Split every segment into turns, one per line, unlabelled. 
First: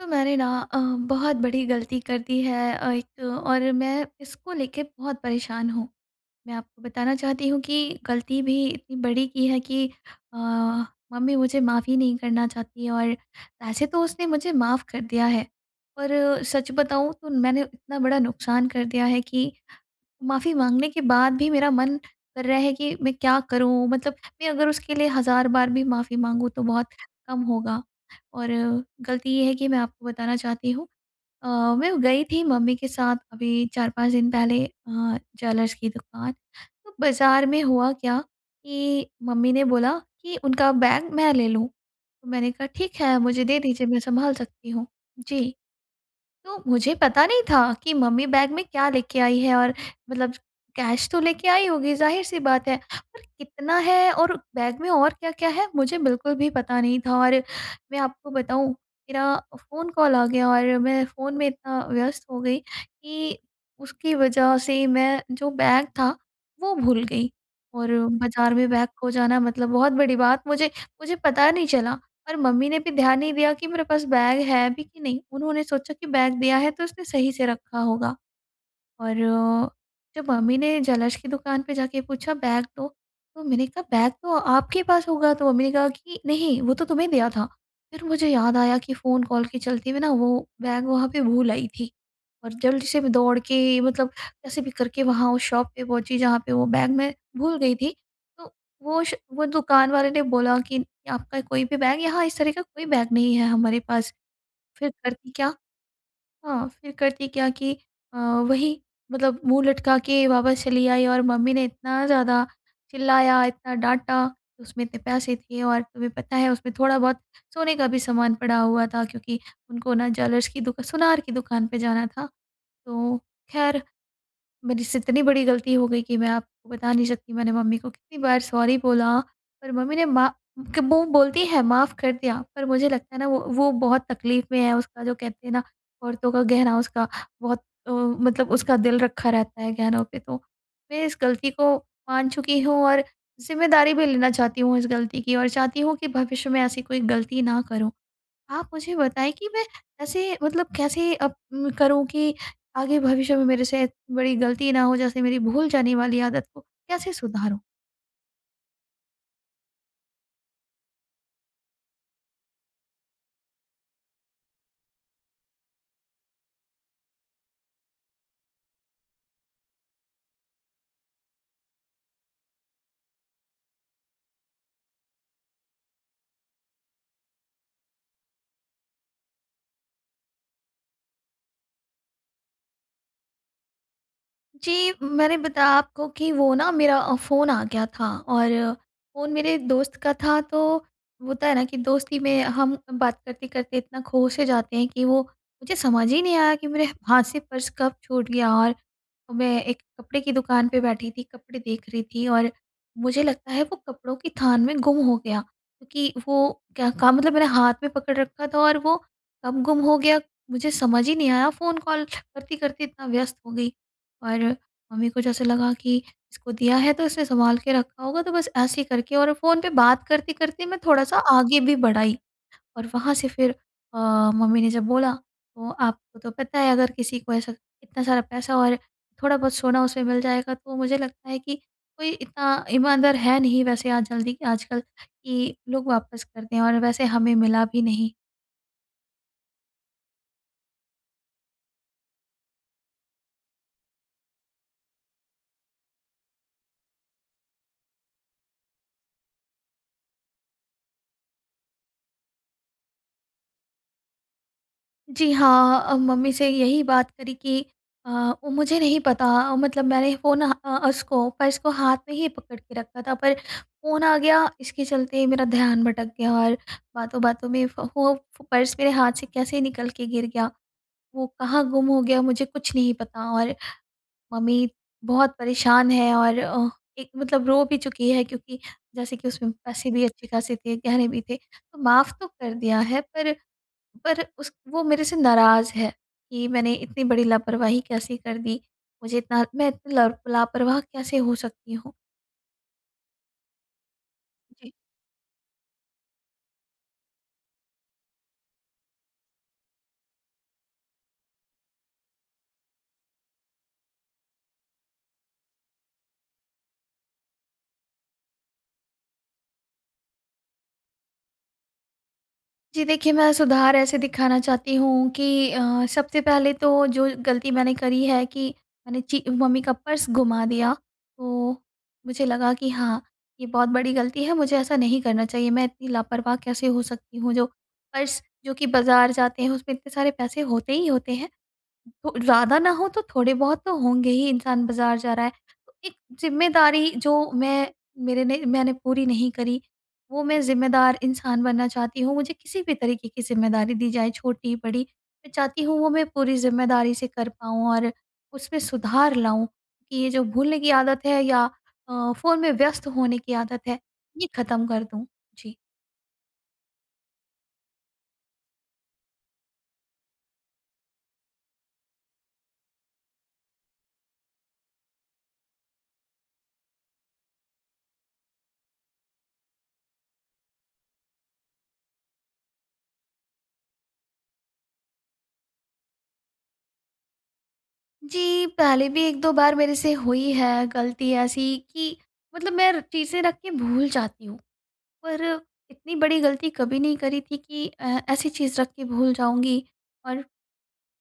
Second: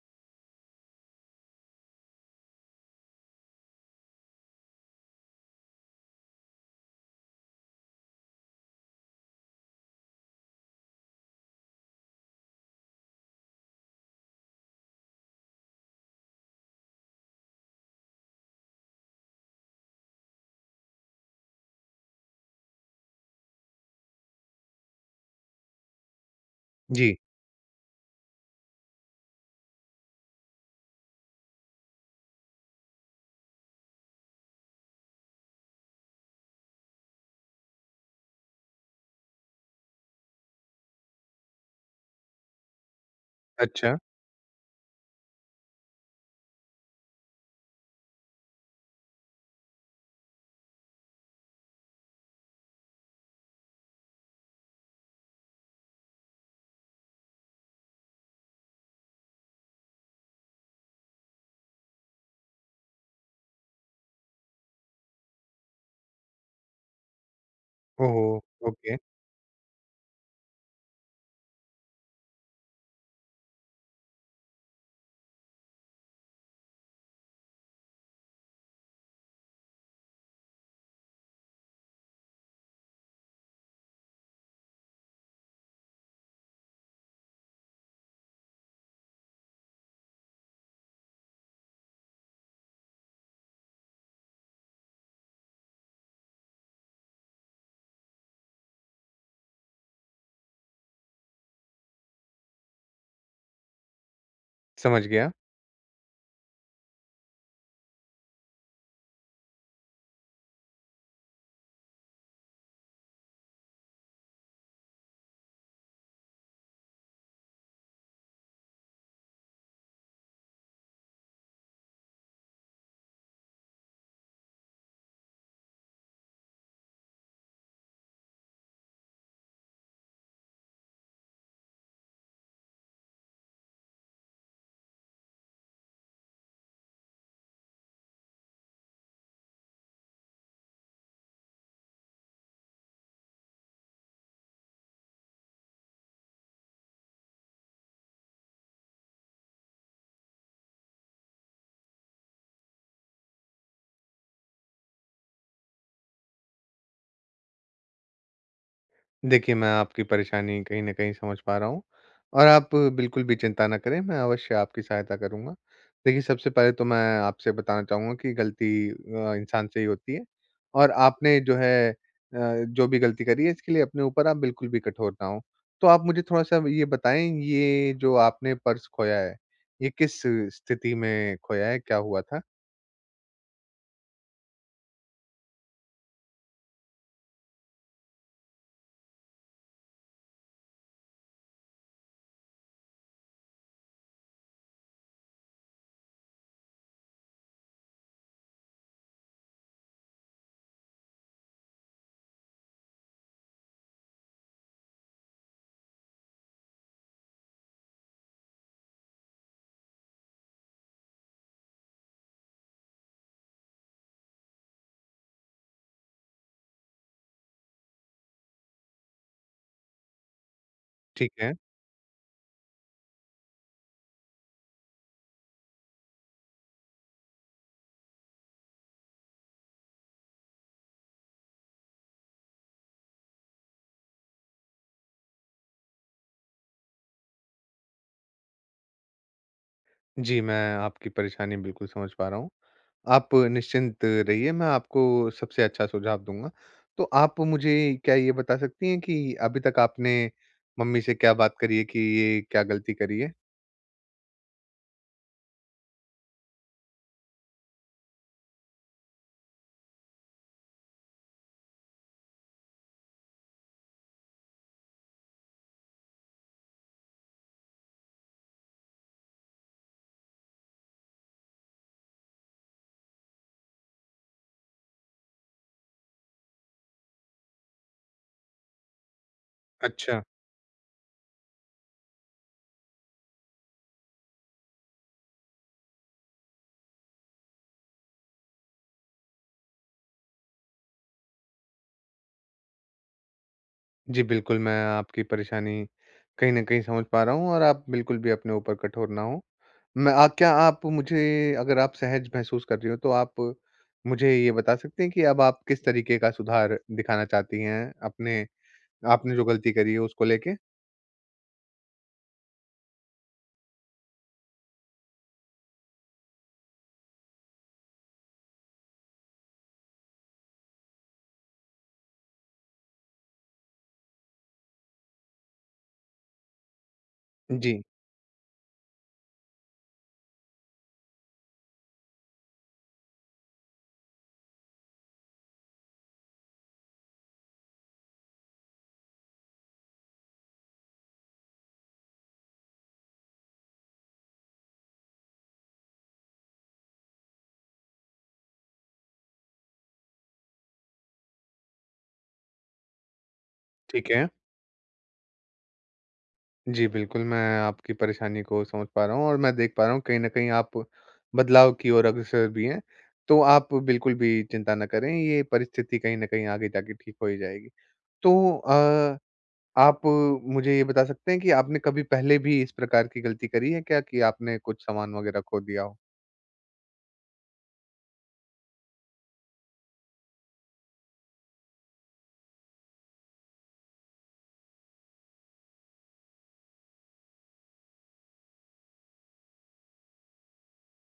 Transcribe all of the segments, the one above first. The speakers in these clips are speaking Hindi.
तो मैंने ना अ, बहुत बड़ी गलती कर दी है अ, 1 और मैं इसको लेके बहुत परेशान हूँ। मैं आपको बताना चाहती हूँ कि गलती भी इतनी बड़ी कि है कि अ, मम्मी मुझे माफ़ ही नहीं करना चाहती है। और वैसे तो उसने मुझे माफ़ कर दिया है पर सच बताऊँ तो मैंने इतना बड़ा नुक़सान कर दिया है कि माफ़ी माँगने के बाद भी मेरा मन कर रहा है कि मैं क्या करूँ? मतलब मैं अगर उसके लिए हज़ार बार भी माफ़ी माँगू तो बहुत
जी।
कम होगा। और गलती ये है कि मैं आपको बताना चाहती हूँ अ, मैं गई थी मम्मी के साथ अभी 4-5 दिन पहले अ, ज्वेलर्स कि दुकान। तो बाज़ार में हुआ क्या कि मम्मी ने बोला कि उनका बैग मैं ले लूँ। तो मैंने कहा ठीक है मुझे दे दीजिए,
अच्छा।
मैं सँभाल सकती हूँ। जी। तो मुझे पता नहीं था कि मम्मी बैग में क्या लेके आई है? और मतलब कैश तो लेके आई होगी ज़ाहिर सी बात है पर कितना है और बैग में और क्या-क्या है मुझे बिल्कुल भी पता नहीं था। और मैं आपको बताऊँ मेरा फ़ोन कॉल आ गया और मैं फ़ोन में इतना व्यस्त हो गई कि उसकी वज़ह से मैं जो बैग था वो भूल गई। और
ओह हो!
बाज़ार में बैग
ओके।
खो जाना मतलब बहुत बड़ी बात मुझे मुझे पता नहीं चला और मम्मी ने भी ध्यान नहीं दिया कि मेरे पास बैग है भी कि नहीं? उन्होंने सोचा कि बैग दिया है तो उसने सही से रखा होगा। और जब मम्मी ने ज्वेलर्स कि दुकान पे जाके पूछा बैग दो, तो मैंने कहा बैग तो आपके पास होगा। तो मम्मी ने कहा कि नहीं वो तो तुम्हें दिया था। फिर मुझे याद आया कि फ़ोन कॉल के चलते हुए न वो बैग वहाँ पे भूल आई थी और जल्दी से मैं दौड़ के मतलब कैसे भी करके वहाँ उस शॉप पे पहुँची जहाँ पे वो बैग मैं भूल गई थी। तो वो श वो दुकान वाले ने बोला कि आपका कोई भी बैग यहाँ इस तरह का कोई बैग नहीं है हमारे पास। फिर
समझ गया।
करती क्या? हाँ फिर करती क्या कि अ, वही मतलब मुँह लटका के वापस चली आई और मम्मी ने इतना ज़्यादा चिल्लाया, इतना डाँटा। उसमें इतने पैसे थे और तुम्हें पता है उसमें थोड़ा बहुत सोने का भी सामान पड़ा हुआ था क्योंकि उनको न ज्वेलर्स कि दुक सुनार की दुकान पे जाना था। तो ख़ैर मेरे से इतनी बड़ी गलती हो गई कि मैं आपको बता नहीं सकती मैंने मम्मी को कितनी बार सॉरी बोला पर मम्मी ने मा क वो बोलती हैं माफ़ कर दिया पर मुझे लगता है ना, वो वो बहुत तक़लीफ़ में है। उसका जो कहते हैं ना औरतों का गहना उसका बहुत अ, मतलब उसका दिल रखा रहता है गहनों पे। तो मैं इस गलती को मान चुकी हूँ और जिम्मेदारी भी लेना चाहती हूँ इस गलती की और चाहती हूँ कि भविष्य में ऐसी कोई गलती ना करूँ। आप मुझे बताएँ कि मैं ऐसे मतलब कैसे अप करूँ कि आगे भविष्य में मेरे से इतनी बड़ी गलती ना हो जैसे मेरी भूल जाने वाली आदत को कैसे सुधारूँ?
देखिए, मैं आपकी परेशानी कहीं न कहीं समझ पा रहा हूँ, और आप बिल्कुल भी चिंता ना करें, मैं अवश्य आपकी सहायता करूँगा। देखिए, सबसे पहले तो मैं आपसे बताना चाहूँगा कि गलती अ, इंसान से ही होती है। और आपने जो है अ, जो भी गलती करी है, इसके लिए अपने ऊपर आप बिल्कुल भी कठोर ना हों। तो आप मुझे थोड़ा-सा अब ये बताएँ, ये जो आपने पर्स खोया है, ये किस स्थिति में खोया है, क्या हुआ था?
जी, मैंने बताया आपको कि वो ना मेरा अ, फ़ोन आ गया था, और फ़ोन मेरे दोस्त का था, तो होता है ना, कि दोस्ती में हम बात करते-करते इतना खो से जाते हैं कि वो मुझे समझ ही नहीं आया कि मेरे हाथ से पर्स कब छूट गया। और मैं एक कपड़े की दुकान पे बैठी थी, कपड़े देख रही थी, और मुझे लगता है वो कपड़ों की थान में गुम हो गया, क्योंकि वो क्या का मतलब मैंने हाथ में पकड़ रखा था और वो कब गुम हो गया, मुझे समझ ही नहीं आया, फ़ोन कॉल करती-करती इतना व्यस्त हो गई। और मम्मी को जैसे लगा कि इसको दिया है, तो इसने सँभाल के रखा होगा। तो बस ऐसे ही करके और फ़ोन पे बात करते-करते मैं थोड़ा-सा
ठीक है।
आगे भी बढ़ आई। और वहाँ से फिर अ, मम्मी ने जब बोला, तो आपको तो पता है अगर किसी को ऐसा इतना सारा पैसा और थोड़ा-बहुत सोना उसे मिल जाएगा, तो मुझे लगता है कि कोई इतना ईमानदार है नहीं वैसे आज जल्दी आजकल कि लोग वापस कर दें, और वैसे हमें मिला भी नहीं।
जी, मैं आपकी परेशानी बिल्कुल समझ पा रहा हूँ। आप निश्चिंत रहिए, मैं आपको सबसे अच्छा सुझाव दूँगा। तो आप मुझे क्या ये बता सकती हैं कि अभी तक आपने मम्मी से क्या बात करी है कि ये क्या गलती करी है?
जी, हाँ अ, मम्मी से यही बात करी कि अ, वो मुझे नहीं पता अ, मतलब मैंने फ़ोन अ अ, उसको पर्स को हाथ में ही पकड़ के रखा था पर फ़ोन आ गया इसके चलते ही मेरा ध्यान भटक गया और बातों-बातों में फ़ फ़ो पर्स मेरे हाथ से कैसे निकल के गिर गया, वो कहाँ गुम हो गया मुझे कुछ नहीं पता और मम्मी बहुत परेशान है और अ, एक मतलब रो भी चुकी है क्योंकि जैसे कि उसमें पैसे भी
अच्छा।
अच्छे-खासे थे, गहने भी थे। तो माफ़ तो कर दिया है पर, पर उस वो मेरे से नाराज़ है कि मैंने इतनी बड़ी लापरवाही कैसे कर दी, मुझे इतना मैं इतनी लर लापरवाह कैसे हो सकती हूँ?
जी, बिल्कुल
जी।
मैं आपकी परेशानी कहीं न कहीं समझ पा रहा हूँ और आप बिल्कुल भी अपने ऊपर कठोर ना हो। मैं आ क्या आप मुझे अगर आप सहज महसूस कर रही हो तो आप मुझे ये बता सकते हैं कि अब आप किस तरीके का सुधार दिखाना चाहती हैं, अपने आपने जो गलती करी है उसको लेके?
जी, देखिए, मैं सुधार ऐसे दिखाना चाहती हूँ कि अ, सबसे पहले तो जो गलती मैंने करी है कि मैंने चि मम्मी का पर्स गुमा दिया। तो मुझे लगा कि हाँ, ये बहुत बड़ी गलती है, मुझे ऐसा नहीं करना चाहिए। मैं इतनी लापरवाह कैसे हो सकती हूँ जो
जी।
पर्स, जो कि बाज़ार जाते हैं, उसमें इतने सारे पैसे होते ही होते हैं। हो ज़्यादा ना हों तो थोड़े-बहुत तो होंगे ही, इंसान बाज़ार जा रहा है। एक ज़िम्मेदारी जो मैं मेरे ने मैंने पूरी नहीं करी, वो मैं ज़िम्मेदार इंसान बनना चाहती हूँ। मुझे किसी भी तरीके की ज़िम्मेदारी दी जाए, छोटी, बड़ी, मैं चाहती हूँ वो मैं पूरी ज़िम्मेदारी से कर पाऊँ, और उसमें सुधार लाऊँ कि ये जो भूलने की आदत है या अ, फ़ोन में व्यस्त होने की आदत है,
ठीक
ये
है।
खत्म कर दूँ। जी।
जी, बिल्कुल। मैं आपकी परेशानी को समझ पा रहा हूँ, और मैं देख पा रहा हूँ कहीं न कहीं आप बदलाव की ओर अग्रसर भी हैं। तो आप बिल्कुल भी चिंता ना करें, ये परिस्थिति कहीं न कहीं आगे जा के ठीक हो ही जाएगी। तो अ, आप मुझे ये बता सकते हैं कि आपने कभी पहले भी इस प्रकार की गलती करी है क्या कि आपने कुछ सामान वग़ैरह खो दिया हो?
जी। पहले भी 1-2 बार मेरे से हुई है गलती ऐसी कि मतलब मैं र चीज़ें रख के भूल जाती हूँ। पर इतनी बड़ी गलती कभी नहीं करी थी कि अ, ऐसी चीज रख के भूल जाऊँगी और,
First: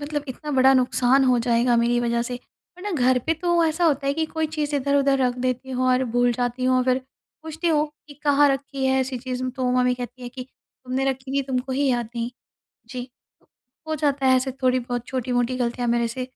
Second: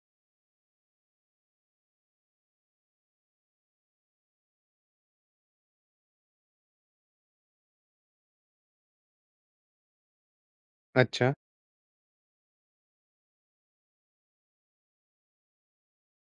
मतलब इतना बड़ा नुकसान हो जाएगा मेरी वज़ह से। वरना घर पे तो ऐसा होता है कि कोई चीज़ इधर-उधर रख देती हूँ और भूल जाती हूँ, और फिर पूछती हूँ कि कहाँ रखी है ऐसी चीज़, तो मम्मी कहती हैं कि, "तुमने रखी
अच्छा।
थी, तुमको ही याद नहीं।" जी। हो जाता है ऐसे थोड़ी-बहुत छोटी-मोटी गलतियाँ मेरे से। अ,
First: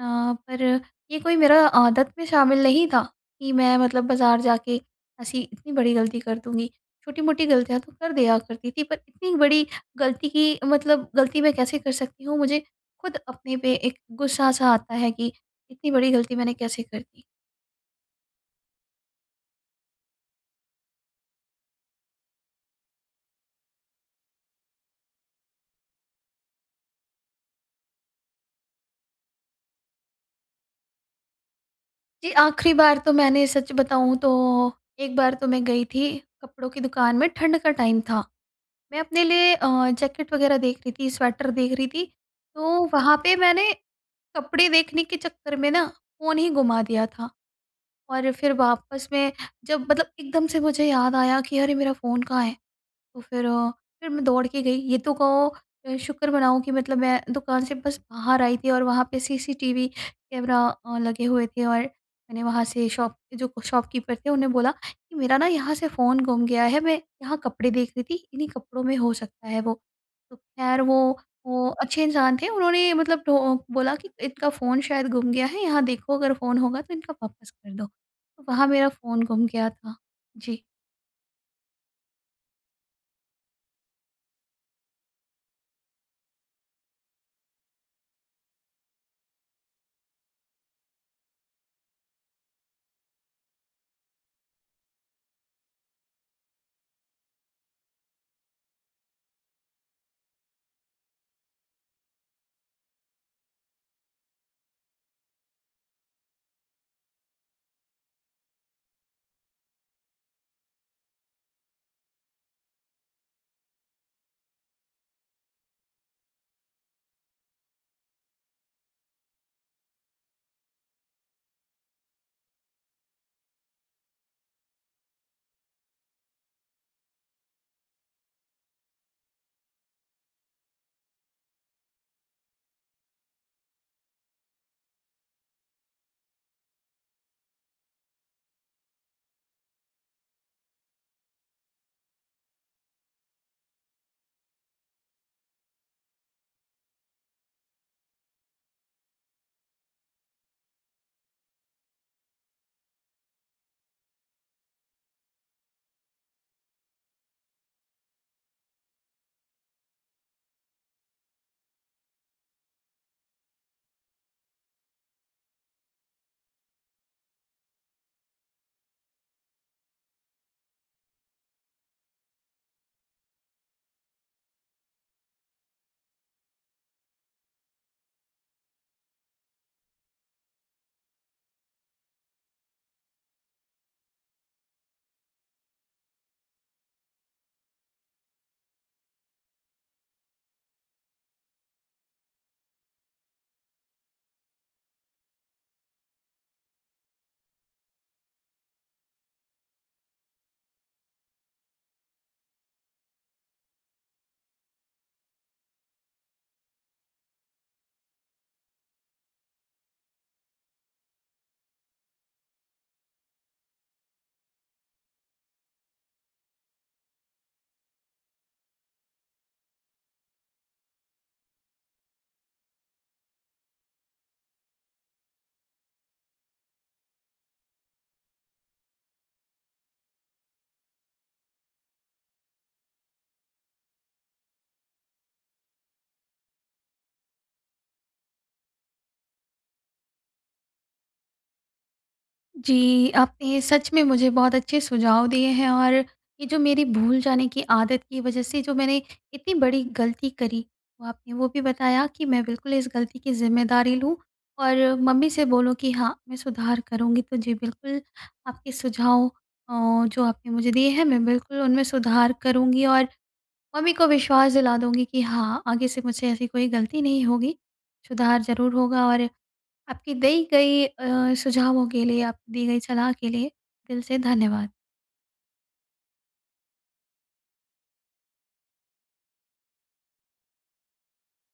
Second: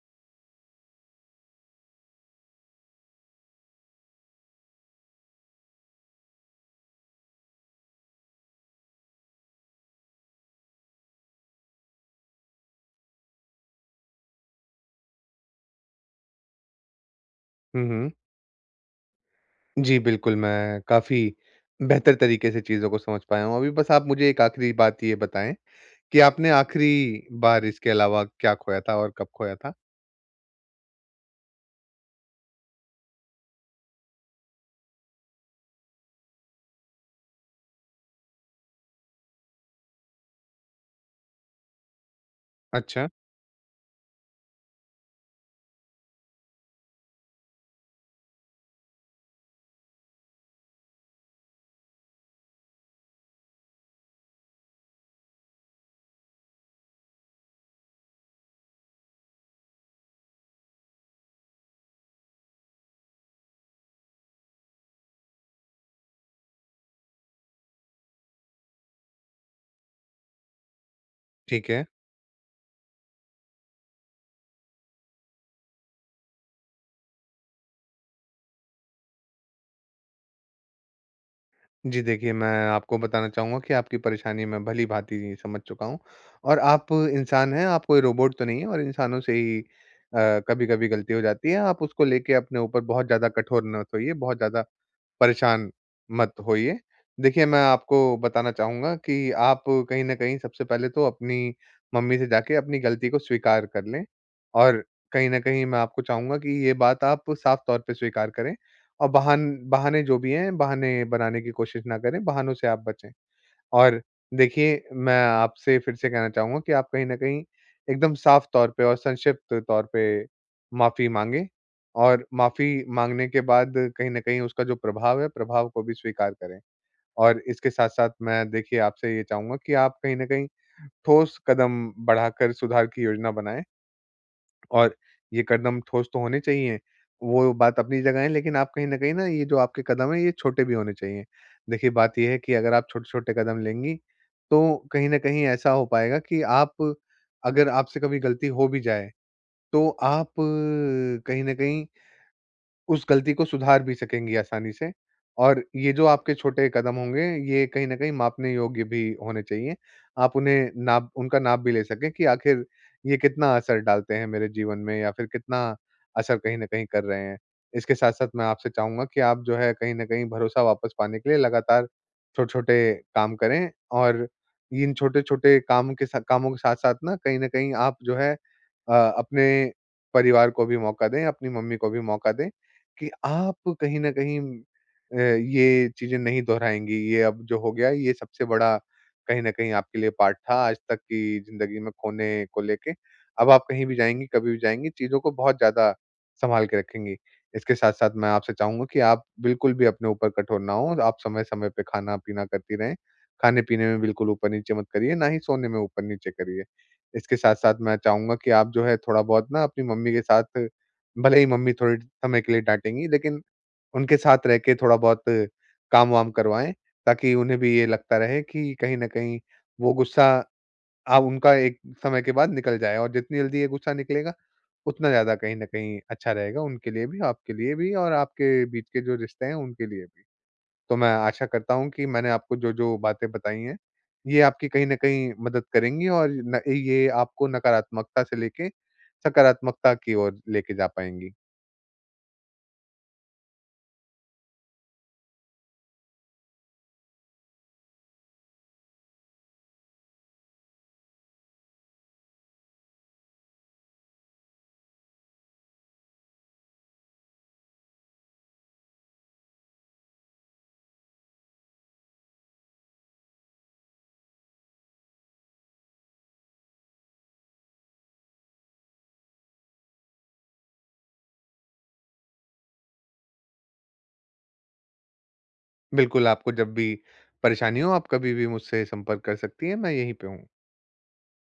पर ये कोई मेरा आदत में शामिल नहीं था कि मैं मतलब बाज़ार जा के ऐसी इतनी बड़ी गलती कर दूँगी। छोटी-मोटी गलतियाँ तो कर दिया करती थी, पर इतनी बड़ी गलती कि मतलब गलती मैं कैसे कर सकती हूँ, मुझे खुद अपने पे एक गुस्सा-सा आता है कि इतनी बड़ी गलती मैंने कैसे कर दी।
हुँ, हुँ। जी, बिल्कुल, मैं काफ़ी बेहतर तरीके से चीज़ों को समझ पाया हूँ। अभी बस आप मुझे एक आखिरी बात ये बताएँ कि आपने आखिरी बार इसके अलावा क्या खोया था और कब खोया था?
जी, आखिरी बार तो मैंने सच बताऊँ तो 1 बार तो मैं गई थी, कपड़ों की दुकान में ठंड का टाइम था। मैं अपने लिए अ, जैकेट वग़ैरह देख रही थी, स्वेटर देख रही थी। तो
अच्छा।
वहाँ पे मैंने कपड़े देखने के चक्कर में ना, फ़ोन ही गुमा दिया था। और फिर वापस में जब मतलब एकदम से मुझे याद आया कि अरे! मेरा फ़ोन कहाँ है? तो फिर अ, फिर मैं दौड़ के गई ये तो कहो अ, शुक्र मनाओ कि मतलब मैं दुकान से बस बाहर आई थी और वहाँ पे सीसीटीवी कैमरा अ, लगे हुए थे और मैंने वहाँ से शॉप पे जो शॉपकीपर थे, उन्हें बोला कि, "मेरा ना यहाँ से फ़ोन गुम गया है, मैं यहाँ कपड़े देख रही थी, इन्हीं कपड़ों में हो सकता है वो।" तो खैर वो वो
ठीक है।
अच्छे इंसान थे उन्होंने मतलब टो बोला कि, "इनका फ़ोन शायद गुम गया है, यहाँ देखो अगर फ़ोन होगा तो इनका वापस कर दो।" तो वहाँ मेरा फ़ोन गुम गया था। जी।
जी देखिए, मैं आपको बताना चाहूँगा कि आपकी परेशानी मैं भली-भाँति समझ चुका हूँ। और आप इंसान हैं, आप कोई रोबोट तो नहीं हैं, और इंसानों से ही अ, कभी-कभी गलती हो जाती है। आप उसको लेके अपने ऊपर बहुत ज़्यादा कठोर मत होइए, बहुत ज़्यादा परेशान मत होइए। देखिए, मैं आपको बताना चाहूँगा कि आप कहीं न कहीं सबसे पहले तो अपनी मम्मी से जाके अपनी गलती को स्वीकार कर लें। और कहीं न कहीं, मैं आपको चाहूँगा कि ये बात आप साफ़ तौर पे स्वीकार करें और बाहन बहाने जो भी हैं, बहाने बनाने की कोशिश ना करें, बहानों से आप बचें। और देखिए मैं आपसे फिर से कहना चाहूँगा कि आप कहीं न कहीं, एकदम साफ़ तौर पे और संक्षिप्त तौर पे माफी माँगे और माफी माँगने के बाद कहीं न कहीं उसका जो प्रभाव है, प्रभाव को भी स्वीकार करें, और इसके साथ-साथ मैं देखिए आपसे ये चाहूँगा कि आप कहीं न कहीं, ठोस कदम बढ़ाकर सुधार की योजना बनाएँ। और ये कदम ठोस तो होने चाहिए। वो बात अपनी जगह है, लेकिन आप कहीं न कहीं ये जो आपके कदम है, ये छोटे भी होने चाहिए। देखिए बात ये है कि अगर आप छोटे-छोटे कदम लेंगी, तो कहीं न कहीं ऐसा हो पाएगा कि आप अगर आपसे कभी गलती हो भी जाए, तो आप अ, कहीं न कहीं उस गलती को सुधार भी सकेंगी आसानी से, और ये जो आपके छोटे कदम होंगे, ये कहीं न कहीं मापने योग्य भी होने चाहिए। आप उन्हें नाप उनका नाप भी ले सके कि आखिर ये कितना असर डालते हैं मेरे जीवन में या फिर कितना असर कहीं न कहीं कर रहे हैं। इसके साथ-साथ मैं आपसे चाहूँगा कि आप जो है कहीं न कहीं, भरोसा वापस पाने के लिए लगातार छोटे-छोटे काम करें और इन छोटे-छोटे काम के सा कामों के साथ-साथ ना कहीं न कहीं आप जो है, अ, अपने परिवार को भी मौका दें, अपनी मम्मी को भी मौका दें, कि आप कहीं न कहीं अ, ये चीज़ें नहीं दोहराएँगी, ये अब जो हो गया है, ये सबसे बड़ा कहीं न कहीं आपके लिए पार्ट था आज तक की जिंदगी में खोने को लेके। अब आप कहीं भी जाएँगी, कभी भी जाएँगी, चीज़ों को बहुत ज़्यादा सँभाल के रखेंगी। इसके साथ-साथ मैं आपसे चाहूँगा कि आप बिल्कुल भी अपने ऊपर कठोर ना हो। आप समय-समय पे खाना-पीना करती रहें। खाने-पीने में बिल्कुल ऊपर-नीचे मत करिए, ना ही सोने में ऊपर-नीचे करिए। इसके साथ-साथ मैं चाहूँगा कि आप जो है थोड़ा-बहुत ना, अपनी मम्मी के साथ भले ही मम्मी थोड़े समय के लिए डाँटेंगी लेकिन उनके साथ रहके थोड़ा-बहुत काम-वाम करवाएँ, ताकि उन्हें भी ये लगता रहे कि कहीं न कहीं, वो गुस्सा, अब उनका एक समय के बाद निकल जाए और जितनी जल्दी ये गुस्सा निकलेगा, उतना ज़्यादा कहीं न कहीं अच्छा रहेगा उनके लिए भी, आपके लिए भी, और आपके बीच के जो रिश्ते हैं उनके लिए भी। तो मैं आशा करता हूँ कि मैंने आपको जो-जो बातें बताई हैं, ये आपकी कहीं न कहीं, मदद करेंगी और न ये आपको नकारात्मकता से लेके, सकारात्मकता की ओर लेके जा पाएँगी।
जी, आपने सच में मुझे बहुत अच्छे सुझाव दिए हैं, और ये जो मेरी भूल जाने की आदत की वजह से, जो मैंने इतनी बड़ी गलती करी। वो आपने वो भी बताया कि मैं बिल्कुल इस गलती की ज़िम्मेदारी लूँ, और मम्मी से बोलूँ कि हाँ, मैं सुधार करूँगी। तो जी बिल्कुल, आपके सुझाव अ, जो आपने मुझे दिए हैं, मैं बिल्कुल उनमें सुधार करूँगी और मम्मी को विश्वास दिला दूँगी कि हाँ, आगे से मुझसे ऐसी कोई गलती नहीं होगी। सुधार ज़रूर होगा और आपकी दी गई अ, सुझावों के लिए, आप दी गई सलाह के लिए दिल से धन्यवाद।
बिल्कुल, आपको जब भी परेशानी हो आप कभी भी मुझसे संपर्क कर सकती हैं, मैं यहीं पे हूँ।